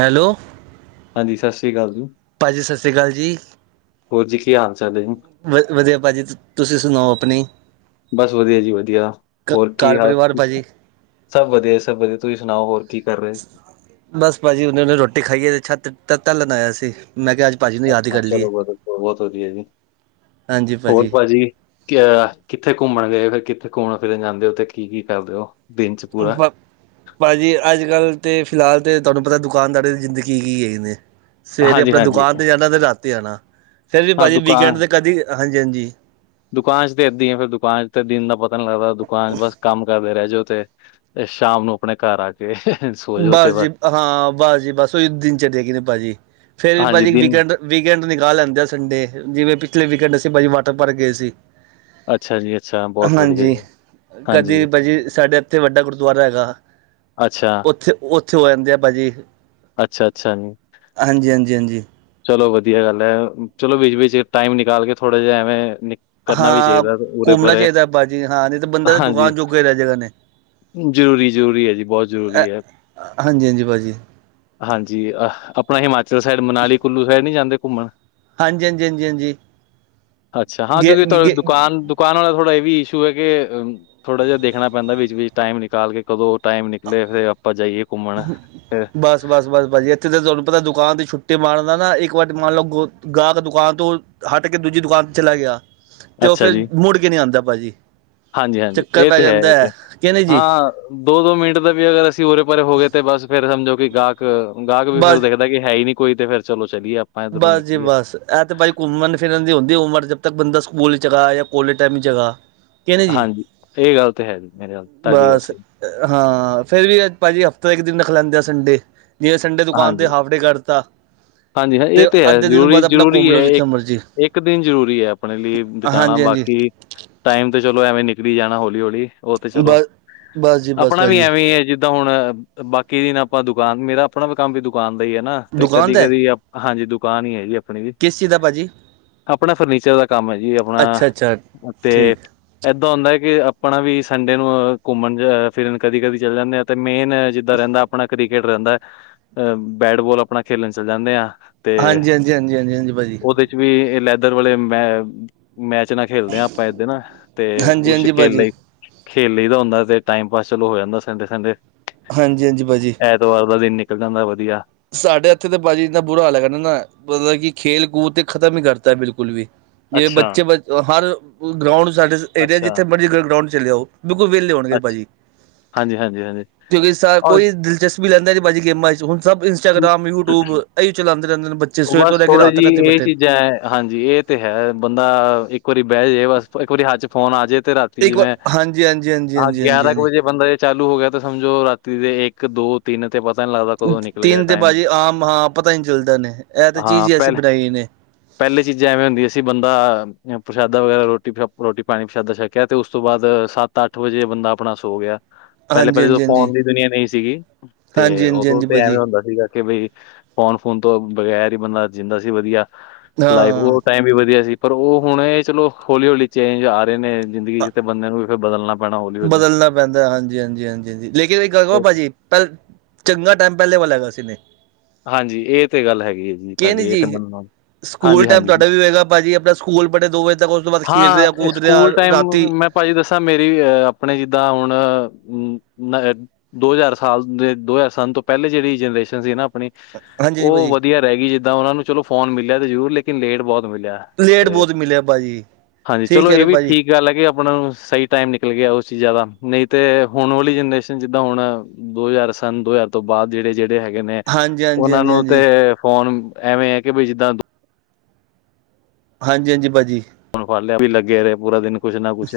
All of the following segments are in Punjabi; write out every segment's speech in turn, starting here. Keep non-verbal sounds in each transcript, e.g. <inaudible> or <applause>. ਹੈਲੋ। ਹਾਂਜੀ ਸਤਿ ਸ਼੍ਰੀ ਅਕਾਲ ਜੀ। ਭਾਜੀ ਸਤਿ ਸ਼੍ਰੀ ਅਕਾਲ ਜੀ। ਹੋਰਜੀ ਕੀ ਹਾਲ ਚਾਲੇ ਏ। ਵਧੀਆ ਭਾਜੀ ਤੁਸੀਂ ਸੁਣਾਓ ਆਪਣੀ। ਬਸ ਵਧੀਆ ਜੀ ਵਧੀਆ ਘ ਹੋਰ ਕੀ ਘਰ ਹਾਲ। ਪਰਿਵਾਰ ਭਾਜੀ ਸਭ ਵਧੀਆ ਸਭ ਵਧੀਆ ਤੁਸੀਂ ਸੁਣਾਓ ਹੋਰ ਕੀ ਕਰ‌ ਰਹੇ ਬਸ ਭਾਜੀ ਉਹਨੇ ਉਹਨੇ ਰੋਟੀ ਖਾਈਏ ਛੱਤ ਤੱਤੇ ਟਹਲਨ ਆਇਆ ਸੀ ਮੈਂ ਕਿਹਾ ਭਾਜੀ ਨੂੰ ਯਾਦ ਹੀ ਅੱਛਾ ਕਰ ਲਈਏ ਚਲੋ ਬਹੁਤ ਵਧੀਆ ਜੀ ਹੋਰ ਭਾਜੀ। ਕਿਆ ਕਿੱਥੇ ਘੁੰਮਣ ਗਏ ਫਿਰ ਕਿੱਥੇ ਘੁੰਮਣ ਫਿਰਨ ਜਾਂਦੇ ਹੋ ਤੇ ਕੀ ਕੀ ਕਰਦੇ ਹੋ? ਦਿਨ ਚ ਪੂਰਾ ਵ <inaudible> ਭਾਜੀ ਅੱਜ ਕੱਲ੍ਹ ਤੇ ਫਿਲਹਾਲ ਤੇ ਤੁਹਾਨੂੰ ਪਤੈ ਦੁਕਾਨਦਾਰੀ ਦੀ ਜ਼ਿੰਦਗੀ ਕੀ ਏ ਨੇ। ਸਵੇਰੇ ਹਾਂਜੀ ਆਪਣੇ ਹਾਂਜੀ ਦੁਕਾਨ ਤੇ ਜਾਣਾ ਤੇ ਰਾਤੀ ਆਣਾ ਫੇਰ ਵੀ ਹਾਂ ਭਾਜੀ ਵੀਕਐਂਡ ਦੁਕਾਨ ਤੇ ਕਦੀ ਹਾਂਜੀ ਹਾਂਜੀ। ਦੁਕਾਨ ਚ ਤੇ ਇੱਦਾਂ ਈ ਏ ਫੇਰ ਦੁਕਾਨ ਚ ਤੇ ਦਿਨ ਦਾ ਪਤਾ ਨਹੀਂ ਲੱਗਦਾ ਦੁਕਾਨ ਚ ਬਸ ਕੰਮ ਕਰਦੇ ਰਹਿ ਜੋ ਤੇ। ਤੇ ਸ਼ਾਮ ਨੂੰ। ਆਪਣੇ ਘਰ ਆ ਕੇ। ਸੋ ਜਾਓ ਤੇ ਬਸ ਜੀ ਹਾਂ ਬਸ ਜੀ ਬਸ ਉਹੀ ਦਿਨ <unintelligible> ਭਾਜੀ ਫੇਰ ਵੀ ਹਾਂਜੀ ਭਾਜੀ ਦਿਨ ਵੀਕਐਂਡ। ਵੀਕਐਂਡ ਦੀ ਗੱਲ ਲੈਂਦੇ ਆ ਸੰਡੇ ਜਿਵੇਂ ਪਿਛਲੇ ਵੀਕਐਂਡ ਅਸੀਂ ਭਾਜੀ ਵਾਟਰ ਪਾਰਕ ਗਏ ਸੀ। ਅੱਛਾ ਜੀ ਅੱਛਾ ਬਹੁਤ ਵਧੀਆ ਹਾਂਜੀ ਜੀ ਕਦੀ ਹਾਂਜੀ ਭਾਜੀ ਸਾਡੇ ਇੱਥੇ ਵੱਡਾ ਗੁਰਦੁਆਰਾ ਹੈਗਾ। ਅੱਛਾ ਉੱਥੇ ਉੱਥੇ ਹੋ ਆਂਦੇ ਆ ਭਾਜੀ ਅੱਛਾ-ਅੱਛਾ ਜੀ, ਹਾਂਜੀ ਹਾਂਜੀ ਹਾਂਜੀ। ਚਲੋ ਵਧੀਆ ਗੱਲ ਹੈ ਚਲੋ ਵਿੱਚ ਵਿੱਚ ਟਾਈਮ ਨਿਕਾਲ ਕੇ ਥੋੜ੍ਹਾ ਜਿਹਾ ਐਵੇਂ ਨਿਕ। ਹਾਂ ਘੁੰਮਣਾ ਚਾਹੀਦੈ ਭਾਜੀ ਹਾਂ ਨਹੀ ਤੇ ਬੰਦਾ ਤੇ ਹਾਂਜੀ, ਦੁਕਾਨ ਜੋਗਾ ਰਿਹ ਜੇਗਾ ਨੇ। ਜ਼ਰੂਰੀ ਜ਼ਰੂਰੀ ਏ ਜੀ ਬਹੁਤ ਜ਼ਰੂਰੀ ਹੈ। ਹਾਂਜੀ ਹਾਂਜੀ ਭਾਜੀ। ਹਾਂਜੀ ਅਹ ਆਪਣਾ ਹਿਮਾਚਲ ਸਾਈਡ ਮਨਾਲੀ ਕੁੱਲੂ ਸਾਈਡ ਨੀ ਜਾਂਦੇ ਘੁੰਮਣ। ਹਾਂਜੀ ਹਾਂਜੀ ਹਾਂਜੀ ਹਾਂਜੀ ਅੱਛਾ ਹਾਂ ਗੇ ਕਿਉਂਕਿ ਤੁ ਗੇ ਦੁਕਾਨ। ਦੁਕਾਨ ਵਾਲਾ ਥੋੜਾ ਇਹ ਵੀ ਇਸ਼ੂ ਐ ਕੇ ਅਮ ਥੋੜਾ ਜਿਹਾ ਦੇਖਣਾ ਪੈਂਦੈ ਵਿੱਚ ਵਿੱਚ ਟਾਈਮ ਨਿਕਾਲ ਕੇ ਕਦੋਂ। ਟਾਈਮ ਨਿਕਲੇ ਫੇਰ ਆਪਾਂ ਜਾਈਏ। ਘੁੰਮਣ, ਫਿਰ ਬਸ। ਬਸ ਬਸ ਭਾਜੀ ਇੱਥੇ ਤਾਂ ਤੁਹਾਨੂੰ ਪਤੈ ਦੁਕਾਨ ਤੇ ਛੁੱਟੀ ਮਾਰਨ ਦਾ ਨਾ ਇੱਕ ਵਾਰ ਮੰਨ ਲਓ ਗ ਗਾਹਕ ਦੁਕਾਨ ਤੋਂ। ਹਟ ਕੇ ਦੂਜੀ ਦੁਕਾਨ ਤੇ ਚਲਾ ਗਿਆ ਤੇ ਉਹ ਫੇਰ ਮੁੜ ਕੇ ਨੀ ਆਂਦਾ ਭਾਜੀ। ਹਾਂਜੀ ਹਾਂਜੀ ਚੱਕਰ ਇਹ ਪੈ ਤੇ ਹੈ ਜਾਂਦਾ ਇਹ ਤੇ ਕਿ ਨਹੀਂ ਜੀ ਹਾਂ ਦੋ ਦੋ ਮਿੰਟ ਤੇ ਵੀ ਅਗਰ ਅਸੀਂ ਉਰੇ ਪਰੇ ਹੋ ਗਏ ਤੇ ਬਸ ਫੇਰ ਸਮਝੋ ਕਿ ਗਾਹਕ ਗਾਹਕ ਵੀ ਫੇਰ ਬਸ ਦੇਖ ਕਿ ਹੈ ਈ ਨੀ ਕੋਈ ਤੇ ਫੇਰ ਚਲੋ ਚਲੀਏ ਆਪਾਂ ਇੱਧਰੋਂ ਬਸ ਜੀ ਨਿਕਲੀਏ ਬਸ ਇਹ ਤੇ ਭਾਈ ਘੁੰਮਣ ਫਿਰਨ ਦੀ ਹੁੰਦੀ ਏ ਉਮਰ ਜਦ ਤੱਕ ਬੰਦਾ ਸਕੂਲ ਚ ਗਾ ਜਾਂ ਕੋਲੇਜ ਟਾਈਮ ਚ ਗਾ ਹਾਂਜੀ ਇਹ ਗੱਲ ਤੇ ਹੈ ਜੀ ਮੇਰੇ ਨਾਲ ਤੁਹਾਡੀ ਗੱਲ ਬਸ ਸਹੀ ਹਾਂ ਫੇਰ ਵੀ ਭਾਜੀ ਹਫ਼ਤਾ ਇੱਕ ਦਿਨ ਰੱਖ ਲੇਂਦੇ ਆ ਸੰਡੇ ਜੇ ਸੰਡੇ ਦੁਕਾਨ ਤੇ ਹਾਂਜੀ, ਹਾਫ ਡੇ ਕਰ ਤਾ ਹਾਂਜੀ ਹਾਂ ਇਹ ਤੇ ਹੈ ਜ਼ਰੂਰੀ ਆਪਣਾ ਘੁੰਮ ਜ਼ਰੂਰੀ ਲਓ ਹੈ ਇਹ ਜਿੱਥੇ ਮਰਜ਼ੀ ਇੱਕ ਦਿਨ ਜ਼ਰੂਰੀ ਹੈ ਆਪਣੇ ਲਈ ਬਿਤਾਣਾ ਹਾਂਜੀ ਹਾਂਜੀ ਬਾਕੀ ਟਾਈਮ ਤੇ ਚਲੋ ਐਵੇਂ ਨਿਕਲੀ ਜਾਣਾ ਹੌਲੀ ਹੌਲੀ ਉਹ ਤੇ ਚਲੋ ਬਸ ਬਸ ਜੀ ਬਸ ਆਪਣਾ ਵੀ ਭਾਜੀ ਐਵੇਂ ਈ ਐ। ਤਾਂ ਹੁਣ ਬਾਕੀ ਦਿਨ ਆਪਾਂ ਦੁਕਾਨ ਮੇਰਾ ਆਪਣਾ ਵੀ ਕੰਮ ਵੀ ਦੁਕਾਨ ਦਾ ਹੀ ਹੈ ਨਾ ਤੇ ਕਦੇ ਕਦੀ ਕਦੀ ਹਾਂਜੀ ਦੁਕਾਨ ਹੀ ਹੈ ਜੀ ਆਪਣੀ ਵੀ ਕਿਸ ਚੀਜ਼ ਦਾ ਭਾਜੀ ਆਪਣਾ ਫਰਨੀਚਰ ਦਾ ਕੰਮ ਹੈ ਜੀ ਆਪਣਾ ਅੱਛਾ ਅੱਛਾ ਤੇ ਠੀਕ ਇਏਦਾਂ ਹੁੰਦਾ ਹੈ ਕਿ ਆਪਣਾ ਵੀ ਸੰਡੇ ਨੂੰ ਘੁੰਮਣ-ਫਿਰਨ ਕਦੀ-ਕਦੀ ਚੱਲ ਜਾਂਦੇਆ। ਤੇ ਮੇਨ ਜਿੱਦਾਂ ਰਹਿੰਦਾ ਆਪਣਾ ਕ੍ਰਿਕਟ ਰਹਿੰਦਾ ਅਹ ਬੈਟਬੋਲ ਆਪਣਾ ਖੇਲਣ ਚਲੇ ਜਾਂਦੇ ਆ। ਤੇ ਹਾਂਜੀ ਹਾਂਜੀ ਹਾਂਜੀ ਹਾਂਜੀ ਹਾਂਜੀ ਭਾਜੀ ਉਹਦੇ ਚ ਵੀ ਲੈਦਰ ਵਾਲੇ ਮੈਂ ਮੈਚ ਨਾ ਖੇਲਦੇ ਹਾਂ ਆਪਾਂ ਇਸ ਦਿਨ ਤੇ ਹਾਂਜੀ ਉਸ ਹਾਂਜੀ ਖੇਲ ਭਾਜੀ ਲਈ ਖੇਲ ਲਹੀ ਦਾ ਹੁੰਦਾ ਤੇ ਟਾਈਮ ਪਾਸ ਚਲੋ ਹੋ ਜਾਂਦਾ ਸੰਡੇ- ਸੰਡੇ। ਹਾਂਜੀ-ਹਾਂਜੀ, ਭਾਜੀ ਐਤਵਾਰ ਦਾ ਦਿਨ ਨਿਕਲ ਜਾਂਦਾ ਵਧੀਆ। ਸਾਡੇ ਇੱਥੇ ਤੇ ਭਾਜੀ ਇੰਨਾ ਬੁਰਾ ਹਾਲ ਹੈਗਾ ਨਾ ਮਤਲਬ ਕਿ ਖੇਲ-ਕੂਦ ਤੇ ਖ਼ਤਮ ਹੀ ਕਰਤਾ ਬਿਲਕੁਲ ਵੀ। ਜਿਵੇ ਅੱਛਾ ਬੱਚੇ ਹਰ ਗਰਾਉਂਡ ਸਾਡੇ ਏਰੀਆ ਹੈ ਅੱਛਾ ਜਿੱਥੇ ਮਰਜ਼ੀ ਗਰਾਉਂਡ ਤੇ ਚਲੇ ਜਾਊ। ਬਿਲਕੁਲ ਵੇਲੇ ਹੋਣਗੇ ਅੱਛਾ ਭਾਜੀ, ਹਾਂਜੀ ਹਾਂਜੀ ਹਾਂਜੀ ਕਿਉਂਕਿ ਸ ਕੋਈ ਦਿਲਚਸਬੀ ਵੀ ਲੈਂਦਾ ਜ ਭਾਜੀ ਗੇਮਾਂ ਚ ਹੁਣ ਸਭ ਇੰਟਾਗ੍ਰਾਮ, ਔਰ ਯੂਟਿਊਬ ਇਹੀ ਚਲਾਉਂਦੇ ਰਹਿੰਦੇ ਬੱਚੇ ਸਵੇਰ ਤੋਂ ਬਸ ਲੈ ਕੇ ਥੋੜ੍ਹੀ ਰਾਤ ਤੱਕ ਇਹਥੇ ਜਿਹੀ ਇਹ ਬੈੇਠੇ ਚੀਜ਼ਾਂ ਹੈ ਹਾਂਜੀ, ਇਹ ਤੇ ਹੈ ਬੰਦਾ ਇੱਕ ਵਾਰੀ ਬੈ ਜੇ ਬਸ ਇੱਕ ਵਾਰੀ ਹੱਥ ਚ ਫੋਨ ਆ ਜੇ ਤੇ ਰਾਤ ਤੀ ਇੱਕ ਵਾਰ ਇਵੇਂ ਹਾਂਜੀ ਹਾਂਜੀ ਹਾਂਜੀ ਹਾਂ, ਹਾਂਜੀ ਹਾਂਜੀ ਗਿਆਰਾਂ ਕੁ ਹਾਂਜੀ ਵਜੇ ਬੰਦਾ ਚਾਲੂ ਹੋ ਗਿਆ ਤਾਂ ਸਮਝੋ ਰਾਤੀ ਦੇ ਇੱਕ, ਦੋ, ਤਿੰਨ ਤੇ ਪਤਾ ਨੀ ਲੱਗਦਾ ਕਦੋਂ ਨਿਕਲ ਗਿਆ ਤਿੰਨ ਤੇ ਟਾਈਮ ਭਾਜ਼ੀ ਆਮ ਹਾਂ, ਪਤਾ ਹੀ ਨੀ ਚੱਲਦਾ ਨੇ ਇਹ ਤਾਂ ਚੀਜ਼ ਹਾਂ ਹੀ ਅਸੀਂ ਪਹਿਲ ਬਣਾਈ ਨੇ। ਪਹਿਲੇ ਚੀਜ਼ਾਂ ਐਵੇਂ ਹੁੰਦੀਆਂ ਸੀ ਬੰਦਾ ਪ੍ਰਸ਼ਾਦਾ ਵਗੈਰਾ ਰੋਟੀ, ਰੋਟੀ ਪਾਣੀ ਪ੍ਰਸ਼ਾਦਾ ਛਕ ਕਹਿ ਤੇ ਉਸ ਤੋਂ ਬਾਅਦ ਸੱਤ-ਅੱਠ ਵਜੇ ਬੰਦਾ ਆਪਣਾ ਸੋ ਗਿਆ ਹਾਂਜੀ ਪਹਿਲੇ-ਪਹਿਲੇ ਜਦੋਂ ਹਾਂਜੀ ਹਾਂਜੀ ਫੋਨ ਦੀ ਦੁਨੀਆਂ ਨਹੀਂ ਸੀਗੀ ਤੇ ਹਾਂਜੀ ਹਾਂਜੀ ਉਹਦੋਂ ਹਾਂਜੀ ਤੇ ਭਾਜੀ ਐਵੇਂ ਸੀਗਾ ਕਿ ਬਈ ਫੋਨ-ਫੋਨ ਤੋਂ ਬਗ਼ੈਰ ਹੀ ਬੰਦਾ ਜਿੰਦਾ ਸੀ ਵਧੀਆ। ਲਾਈਫ ਹਾਂ ਉਹ ਟਾਈਮ ਵੀ ਵਧੀਆ ਸੀ। ਪਰ ਉਹ ਹੁਣ ਚਲੋ ਹੌਲੀ-ਹੌਲੀ ਚੇਂਜ ਆ ਰਹੇ ਨੇ ਜ਼ਿੰਦਗੀ ਚ ਬੰਦੇ ਨੂੰ ਵੀ ਫਿਰ ਬਦਲਣਾ ਪੈਣਾ ਹੌਲੀ-ਹੌਲੀ। ਬਦਲਣਾ ਪੈਂਦਾ ਹਾਂਜੀ-ਹਾਂਜੀ-ਹਾਂਜੀ, ਹਾਂ ਲੇਕਿਨ ਇਕ ਗੱਲ ਭਾਜੀ ਪਹਿ ਚੰਗਾ ਟਾਈਮ ਪਹਿਲੇ ਵਾਲਾ ਹੈਗਾ ਸੀਨੇ। ਹਾਂਜੀ, ਇਹ ਤੇ ਗੱਲ ਹੈਗੀ ਹੈ ਜੀ ਨੀ ਤੁਹਾਡੇ ਇਹ ਤੇ ਜੀ ਮੰਨ ਨਾਲ ਸਕੂਲ ਟਾਈਮ ਤੁਹਾਡਾ ਵੀ ਹੋਏਗਾ ਭਾਜੀ ਆਪਣਾ ਸਕੂਲ ਬੇ ਦੋ ਵਜੇ ਤੱਕ ਉਸ ਤੋਂ ਬਾਅਦ ਖੇਡ ਹਾਂ ਰਿਹਾ ਇਹ ਕੂਦ ਰਿਹਾ ਸਕੂਲ ਟਾਈਮ ਰਾਤੀ ਮੈਂ ਭਾਜੀ ਦੱਸਾਂ ਮੇਰੀ ਅਹ ਆਪਣੇ ਜਿੱਦਾਂ ਹੁਣ ਅ ਦੋ ਹਜ਼ਾਰ ਸਾਲ ਦੇ ਦੋ ਹਜ਼ਾਰ ਸਨ ਤੋਂ ਪਹਿਲੇ ਜਿਹੜੀ ਜਨਰੇਸ਼ਨ ਸੀ ਨਾ ਆਪਣੀ ਹਾਂਜੀ ਹਾਂਜੀ ਉਹ ਭਾਜੀ ਵਧੀਆ ਰਹਿ ਗਈ ਜਿੱਦਾਂ ਉਹਨਾ ਨੂੰ ਚਲੋ ਫੋਨ ਮਿਲਿਆ ਤੇ ਜ਼ਰੂਰ, ਲੇਕਿਨ ਲੇਟ ਬਹੁਤ ਮਿਲਿਆ। ਲੇਟ ਤੇ ਬਹੁਤ ਮਿਲਿਆ ਭਾਜੀ ਹਾਂਜੀ ਠੀਕ ਚਲੋ ਕਹਿ ਇਹ ਰੇ ਵੀ ਭਾਜੀ। ਠੀਕ ਗੱਲ ਹੈ ਕਿ ਆਪਣਾ ਨੂੰ ਸਹੀ ਟਾਈਮ ਨਿਕਲ ਗਿਆ ਉਸ ਚ ਜਿਹਦਾ ਨਹੀਂ ਤੇ ਹੁਣ ਵਾਲੀ ਜਨਰੇਸ਼ਨ ਜਿੱਦਾਂ ਹੁਣ ਦੋ ਹਜ਼ਾਰ ਸਨ ਦੋ ਹਜ਼ਾਰ ਤੋਂ ਬਾਦ ਜਿਹੜੇ ਹੈਗੇ ਨੇ ਹਾਂਜੀ ਹਾਂਜੀ ਉਹਨਾਂ ਹਾਂਜੀ ਨੂੰ ਹਾਂਜੀ ਤੇ ਫੋਨ ਐਵੇਂ ਹੈ ਕਿ ਬਈ ਜਿੱਦਾਂ ਹਾਂਜੀ-ਹਾਂਜੀ, ਭਾਜੀ ਉਹਨੂੰ ਫੜ ਲਿਆ ਬਈ ਲੱਗੇ ਰਹੇ ਪੂਰਾ ਦਿਨ ਕੁਛ ਨਾ ਕੁਛ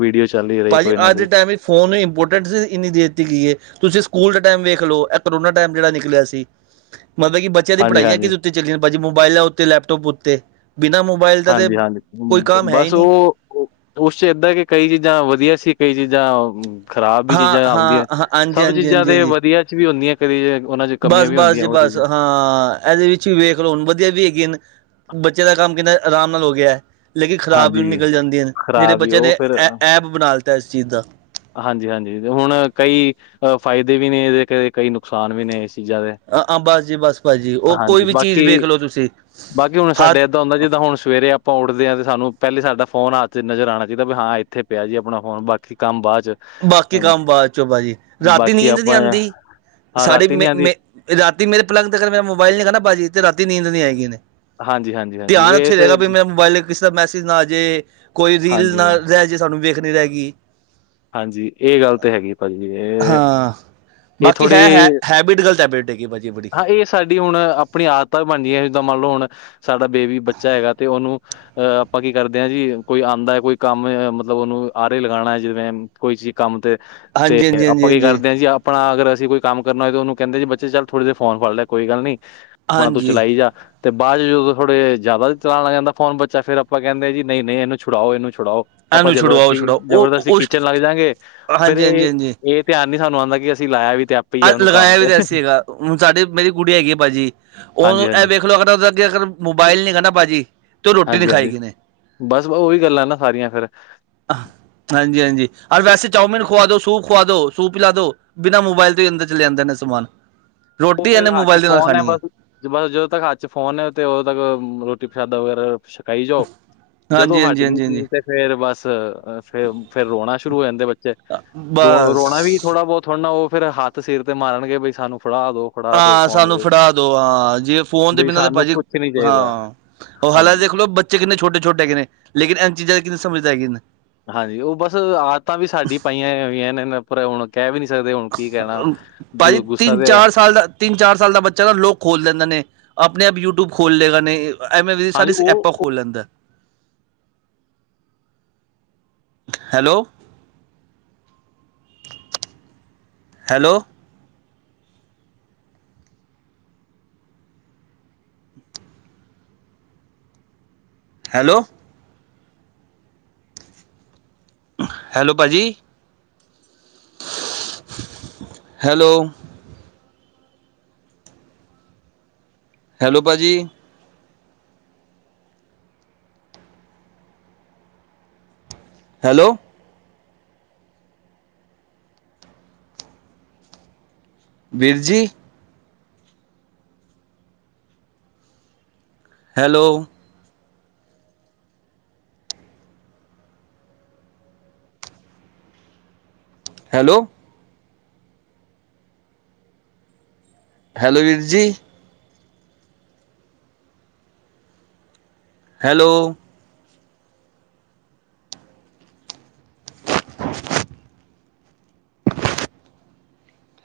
ਵੀਡੀਓ ਚੱਲ ਹੀ ਰਹੀ। ਭਾਜੀ ਕੋਈ ਨਾ ਅੱਜ ਦੇ ਕੋਈ ਟੈਮ ਵਿੱਚ ਫੋਨ ਨੂੰ ਇੰਪੋਰਟੈਂਸ ਇੰਨੀ ਦੇਤੀ ਗਈ ਏ ਤੂਸੀ ਸੂਕੂਲ ਦੇ ਟੈਮ ਵੇਖ ਲੋ, ਏ ਕਰੋਨਾ ਟੈਮ ਜੇੜਾ ਨਿਕਲੇਆ ਸੀ ਮਤਲਬ ਕਿ ਬਚ ਬੱਚਿਆ ਦੀ ਹਾਂਜੀ ਪਢਾਈਆਂ ਹਾਂਜੀ ਕਿਦੇ ਉੱਤੇ ਚੱਲੀਆਂ ਨੇ ਭਾਜੀ ਮੋਬਾਇਲਾਂ ਉੱਤੇ, ਲੈਪਟੋਪ ਉੱਤੇ ਬਿਨਾਂ ਮੋ ਹਾਂਜੀ-ਹਾਂਜੀ, ਬਸ ਓ ਉਸ ਚ ਏਦਾਂ ਕਿ ਕਈ ਚੀਜਾਂ ਵਧੀਆ ਸੀ, ਕਈ ਚੀਜਾਂ ਖ਼ਰਾਬ ਵੀ ਹਾਂ ਚੀਜਾਂ ਹਾਂ ਆਉਂਦੀਆਂ, ਹਾਂ ਹਾਂਜੀ ਸਬ ਹਾਂਜੀ ਚੀਜਾਂ ਹਾਂਜੀ ਤੇ ਹਾਂਜੀ ਵਦੀਆ ਚ ਵੀ ਹੁੰਦੀਆਂ। ਕਦੀ ਜੇ ਓਨਾਂ ਚ ਕਮੀਆਂ ਵੀ ਹੁੰਦੀਆਂ ਓ ਚੀਜ। ਏਦੇ ਵਿੱਚ ਵੀ ਵੇਖ ਲਓ ਹੁਣ ਵਦੀਆ ਵੀ ਹੈਗੀਆਂ ਨ, ਬੱਚੇਆਂ ਦਾ ਕੰਮ ਕਿੰਨਾ ਅਰਾਮ ਨਾਲ ਹੋ ਗਿਆ। ਲੇਕਿਨ ਖਰਾਬ ਵੀ ਹਾਂਜੀ ਨਿਕਲ ਜਾਂਦੀਆਂ ਨ, ਜੇੜੇ ਖਰਾਬ ਹੀ ਬੱਚੇਆਂ ਉਹ ਨੇ ਐ ਐਪ ਬਨਾ ਲਿਤਾ ਇਸ ਚੀਜ ਦਾ। ਹਾਂਜੀ-ਹਾਂਜੀ, ਹੁਣ ਕਈ ਫਾਇਦੇ ਵੀ ਨੇ ਇਦੇ, ਕਈ ਨੁਕਸਾਨ ਵੀ ਨੇ ਇਸ ਚੀਜਾਂ ਦੇ। ਆ ਬਸ ਜੀ ਬਸ ਭਾਜੀ, ਓ ਕੋਈ ਹਾਂਜੀ ਵੀ ਬਾਕੀ ਚੀਜ਼ ਵੇਖਲੋ ਤੂਸੀ ਹ ਐਦਾਂ ਹੁੰਦਾ ਜਿੱਦਾਂ ਹੁਣ ਸਵੇਰੇ ਆਪਾਂ ਉਠਦੇ ਹਾਂ, ਤੇ ਸਾਨੂੰ ਪ੍ਹੈਲੇ ਸਾਡਾ ਫੋਨ ਹਥ ਚ ਨਜਰ ਆਣਾ ਚਾਈਦਾ ਵੀ ਹਾਂ ਇੱਥੇ ਪਿਆ ਜੀ, ਆਪਣਾ ਫੋਨ ਬਾਕੀ ਕੰਮ ਬਾਅਦ ਚ। ਬਾਕੀ ਅਮ, ਕੰਮ ਬਾਅਦ ਚ ਭਾਅ ਜੀ, ਰਾਤੀ ਬਾਕੀ ਨੀਂਦ ਨੀ ਆਪਾਂ ਆਂਦੀ, ਹਾਂ ਸਾਡੇ ਰਾਤੀ ਮੇਂ, ਨੀ ਆਉਂਦੀ ਮੇਂ ਰਾਤੀ ਮੇਰੇ ਪਲੰਗ ਤੇ ਅਗਰ ਮੇਰਾ ਮੋਬਾਈਲ ਨੀ ਹੇਗਾ ਨਾ ਭਾਜੀ ਤੇ ਰਾਤੀ ਨੀਂਦ ਨੀ ਆਏਗੀ। ਹਾਂਜੀ, ਹਾਂਜੀ, ਹਾਂਜੀ ਧਿਆਨ ਇਹ ਓਥੇ ਤੇ ਰਹੇਗਾ। ਵੀ ਮੇਰਾ ਮੋਬਾਈਲ ਕਿਸੇ ਦਾ ਮੈਸੇਜ਼ ਨਾ ਆ ਜੇ, ਕੋਈ ਰੀਲ ਹਾਂਜੀ, ਨਾ ਰੈਹ ਜੇ ਸਾਨੂੰ ਵੇਖਨੀ ਰੇਗੀ। ਹਾਂਜੀ, ਏ ਗੱਲ ਤੇ ਹੈਗੀ ਭਾਜੀ ਏ, ਹਾਂ ਏ ਬਾਕੀ ਹੈ ਥੋੜੀ <inaudible> ਹੈਗੀ ਏ ਭਾਜੀ। ਬੜੀ ਹਾਂ ਏਹ ਸਾਡੀ ਹੁਣ ਆਪਣੀ ਆਦਤਾਂ ਵੀ ਬਨਦੀਆਂ, ਏਕ ਦਮ ਮੰਨ ਲੋ ਹੁਣ, ਸਾਡਾ ਬੇਬੀ, ਬੱਚਾ ਹੈਗਾ ਤੇ ਓਹਨੂੰ ਅ ਅਪਾਂ ਕੀ ਕਰਦੇ ਹਾਂ ਜੀ, ਕੋਈ ਆਂਦਾ ਐ, ਕੋਈ ਕਾੰਮ ਐ ਮਤਲਬ ਓਹਨੂੰ ਆਰੇ ਲਗਾਣਾ ਐ। ਜਿਵੇਂ ਕਿਸੀ ਕੰਮ ਤੇ, ਤੇ ਹਾਂਜੀ ਹਾਂਜੀ ਹਾਂਜੀ ਆਪਾਂ ਕੀ ਹਾਂਜੀ ਕਰਦੇ ਹਾਂ ਜੀ, ਆਪਣਾ ਅਗਰ ਅਸੀ ਕੋਈ ਕਾੰਮ ਕਰਨਾ ਹੋਏ ਤੇ ਓਹਨੂੰ ਕੈਂਦੇ ਜੀ ਬੱਚੇ ਚੱਲ ਥੋੜੀ ਦੇਰ ਫੋਨ ਫੜ ਲੇ, ਕੋਈ ਗੱਲ ਨੀ ਅਪਣਾ ਤੂੰ ਹਾਂਜੀ ਚਲਾਈ ਜਾ ਤੇ ਬਾਦ ਚ ਜਦੋਂ ਥੋੜੇ ਜਾਦਾ ਚਲਾਨ ਲੱਗ ਜਾਂਦਾ ਫੋਨ ਬੱਚਾ, ਫੇਰ ਅਪਾਂ ਕੈਂਦੇ ਆਂ ਜੀ ਨਹੀਂ, ਨਹੀਂ ਏਨੂੰ ਛੁਡਾਓ, ਏਨੂੰ ਛੁਡਾਊ। ਆਪਾਂ ਇਹਨੂੰ ਛੁਡਵਾਓ ਜਬਰਦਸਤੀ, ਛੁਡਾਓ ਉਹ ਜਬਰਦਸਤੀ ਉਸ ਖਿਚਨ ਲੱਗ ਜਾਂਗੇ ਫੇਰ ਹਾਂਜੀ ਹਾਂਜੀ ਏ, ਹਾਂਜੀ ਏ ਧਿਆਨ ਨੀ ਸਾਨੂੰ ਆਂਦਾ। ਕਿ ਅਸੀ ਲਾਏਆ ਵੀ ਤੇ ਆਪ ਆ ਲਗਾਏਆ ਵੀ ਤੇ ਅਸੀ ਹੈਗਾ, ਹੁਨ ਸਾਡੀ, ਮੇਰੀ ਗੁਡੀਆ ਹੈਗੀ ਐ, ਭਾਜੀ ਹਾਂਜੀ ਓਨੂੰ ਏਹ ਹਾਂਜੀ ਵੇਖ ਲੋ ਅਗਰ ਓਦੇ ਅੱਗੇ ਅਗਰ ਮੋਬਾਇਲ ਨੀ ਹੈਗਾ ਨਾ ਭਾਜੀ, ਤੇ ਓ ਰੋਟੀ ਨੀ ਖਾਏਗੀੇ ਨੇ ਬੱਸ ਬਾਉ, ਓਹੀ ਗੱਲਾਂ ਨਾ ਸਾਰੀਆਂ ਫੇਰ। ਹਾਂਜੀ, ਹਾਂਜੀ ਅਰ ਵੈਸੇ ਚਾਔਮਿਨ ਖੁਵਾ ਦੋ, ਸੂਪ ਖਵਾ ਦੋ, ਸੂਪ ਪਿਲਾ ਦੋ ਬਿਨਾਂ ਮੋਬਾਇਲ ਅੰਦਰ ਚਲੇ ਜਾਂਦੇ ਨੇ ਸਮਾਨ, ਰੋਟੀ ਐਨੇ ਮੋਬਾਇਲ ਦੇ ਨਾਲ ਖਾਣੀ ਐ। ਬੱਸ ਜਦੋਂ ਤੱਕ ਹੱਥ ਚ ਫੋਨ ਹੈ, ਤੇ ਓਦੋਂ ਤੱਕ ਰੋਟੀ, ਪ੍ਰਸ਼ਾਦਾ ਵਗੈਰਾ ਮ਼ਕ ਖਾਈ ਜਾਓ, ਜਦੋਂ ਹਾਂਜੀ, ਹਾਂਜੀ, ਹੱਟਗੀ ਹਾਂਜੀ, ਹਾਂਜੀ ਚੀਜ ਤੇ ਫੇਰ ਬੱਸ ਫੇ, ਫੇਰ ਰੋਣਾ ਸ਼ੁਰੂ ਹੋ ਜਾਂਦੇ ਬੱਚੇ ਰੋ, ਬਸ। ਰੋਣਾ ਵੀ ਥੋੜਾ ਬੋਤ ਥੋੜਨਾ, ਓ ਫਿਰ ਹੱਥ ਸਿਰ ਤੇ ਮਾਰਨਗੇ ਬਈ ਸਾਨੂੰ ਫੜਾ ਦੋ। ਫੜਾ ਦੋ ਹਾਂ ਸਾਨੂੰ ਫੋਨ ਫੜਾ ਦੋ ਹਾਂ, ਜਿਵੇਂ ਫੋਨ ਦੇ ਬਈ ਬਿਨਾਂ ਤੇ ਸਾਨੂੰ ਭਾਜੀ, ਕੁਛ ਨੀ ਚਾਹੀਦਾ ਹਾਂ ਓ ਹਲਾਂ ਹਾਂਜੀ। ਦੇਖ ਲੋ ਬਚ ਬੱਚੇ ਕਿੰਨੇ ਛੋਟੇ, ਛੋਟੇ ਹੈਗੇ ਨੇ, ਲੇਕਿਨ ਐਨ ਚੀਜਾਂ ਦੀ ਕਿੰਨੀ ਸਮਜ ਪੈਗੀ ਨੇ। ਹਾਂਜੀ, ਓ ਬਸ ਆਦਤਾਂ ਵੀ ਸਾਡੀ ਪਾਈਆਂ ਹੋਈਆਂ ਨੇ ਪਰ ਹੁਣ ਕੈਹ ਵੀ ਨੀ ਸਕਦੇ, ਹੁਣ ਕੀ ਕੈਣਾ ਉਦੋ ਗੁੱਸਾ ਤੇ ਤਿੰਨ ਚਾਰ ਸਾਲ ਦਾ ਬੱਚਾ ਤਾ ਲੋਕ ਖੋਲ ਲੈਂਦਾ ਨੇ, ਆਪਨੇ ਆਪ ਯੂਟਿਊਬ ਖੋਲ ਲੇਗਾ ਨੇ ਐਵੇਂ ਮੇਰੀ ਹਾਂਜੀ ਸਾਰੀ ਉਹ ਐਪਾਂ ਖੋਲ ਲੈਂਦੈ। ਹੈਲੋ। ਹੈਲੋ। ਹੈਲੋ। ਹੈਲੋ, ਭਾਜੀ। ਹੈਲੋ। ਹੈਲੋ, ਭਾਜੀ। ਹੈਲੋ। ਵੀਰ ਜੀ। ਹੈਲੋ। ਹੈਲੋ। ਹੈਲੋ, ਵੀਰ ਜੀ। ਹੈਲੋ। <unintelligible>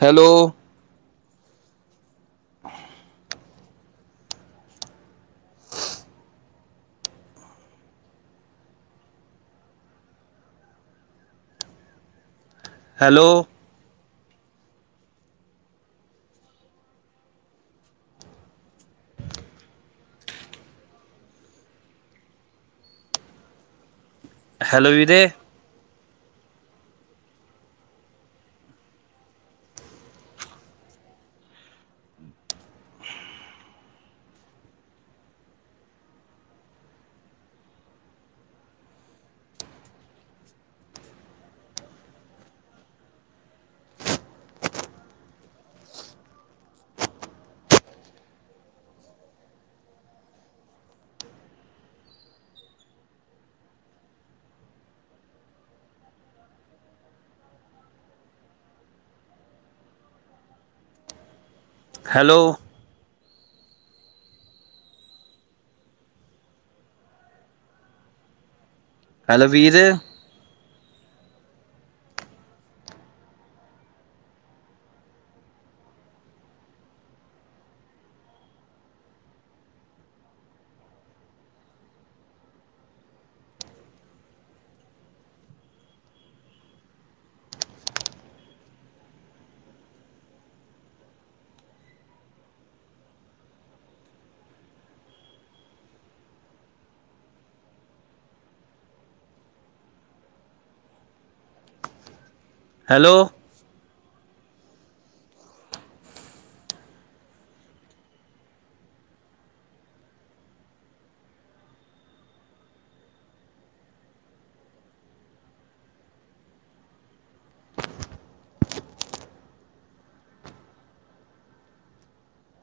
ਹੈਲੋ ਹੈਲੋ ਹੈਲੋ ਵੀਰੇ ਹੈਲੋ ਹੈਲੋ ਵੀਰ ਹੈਲੋ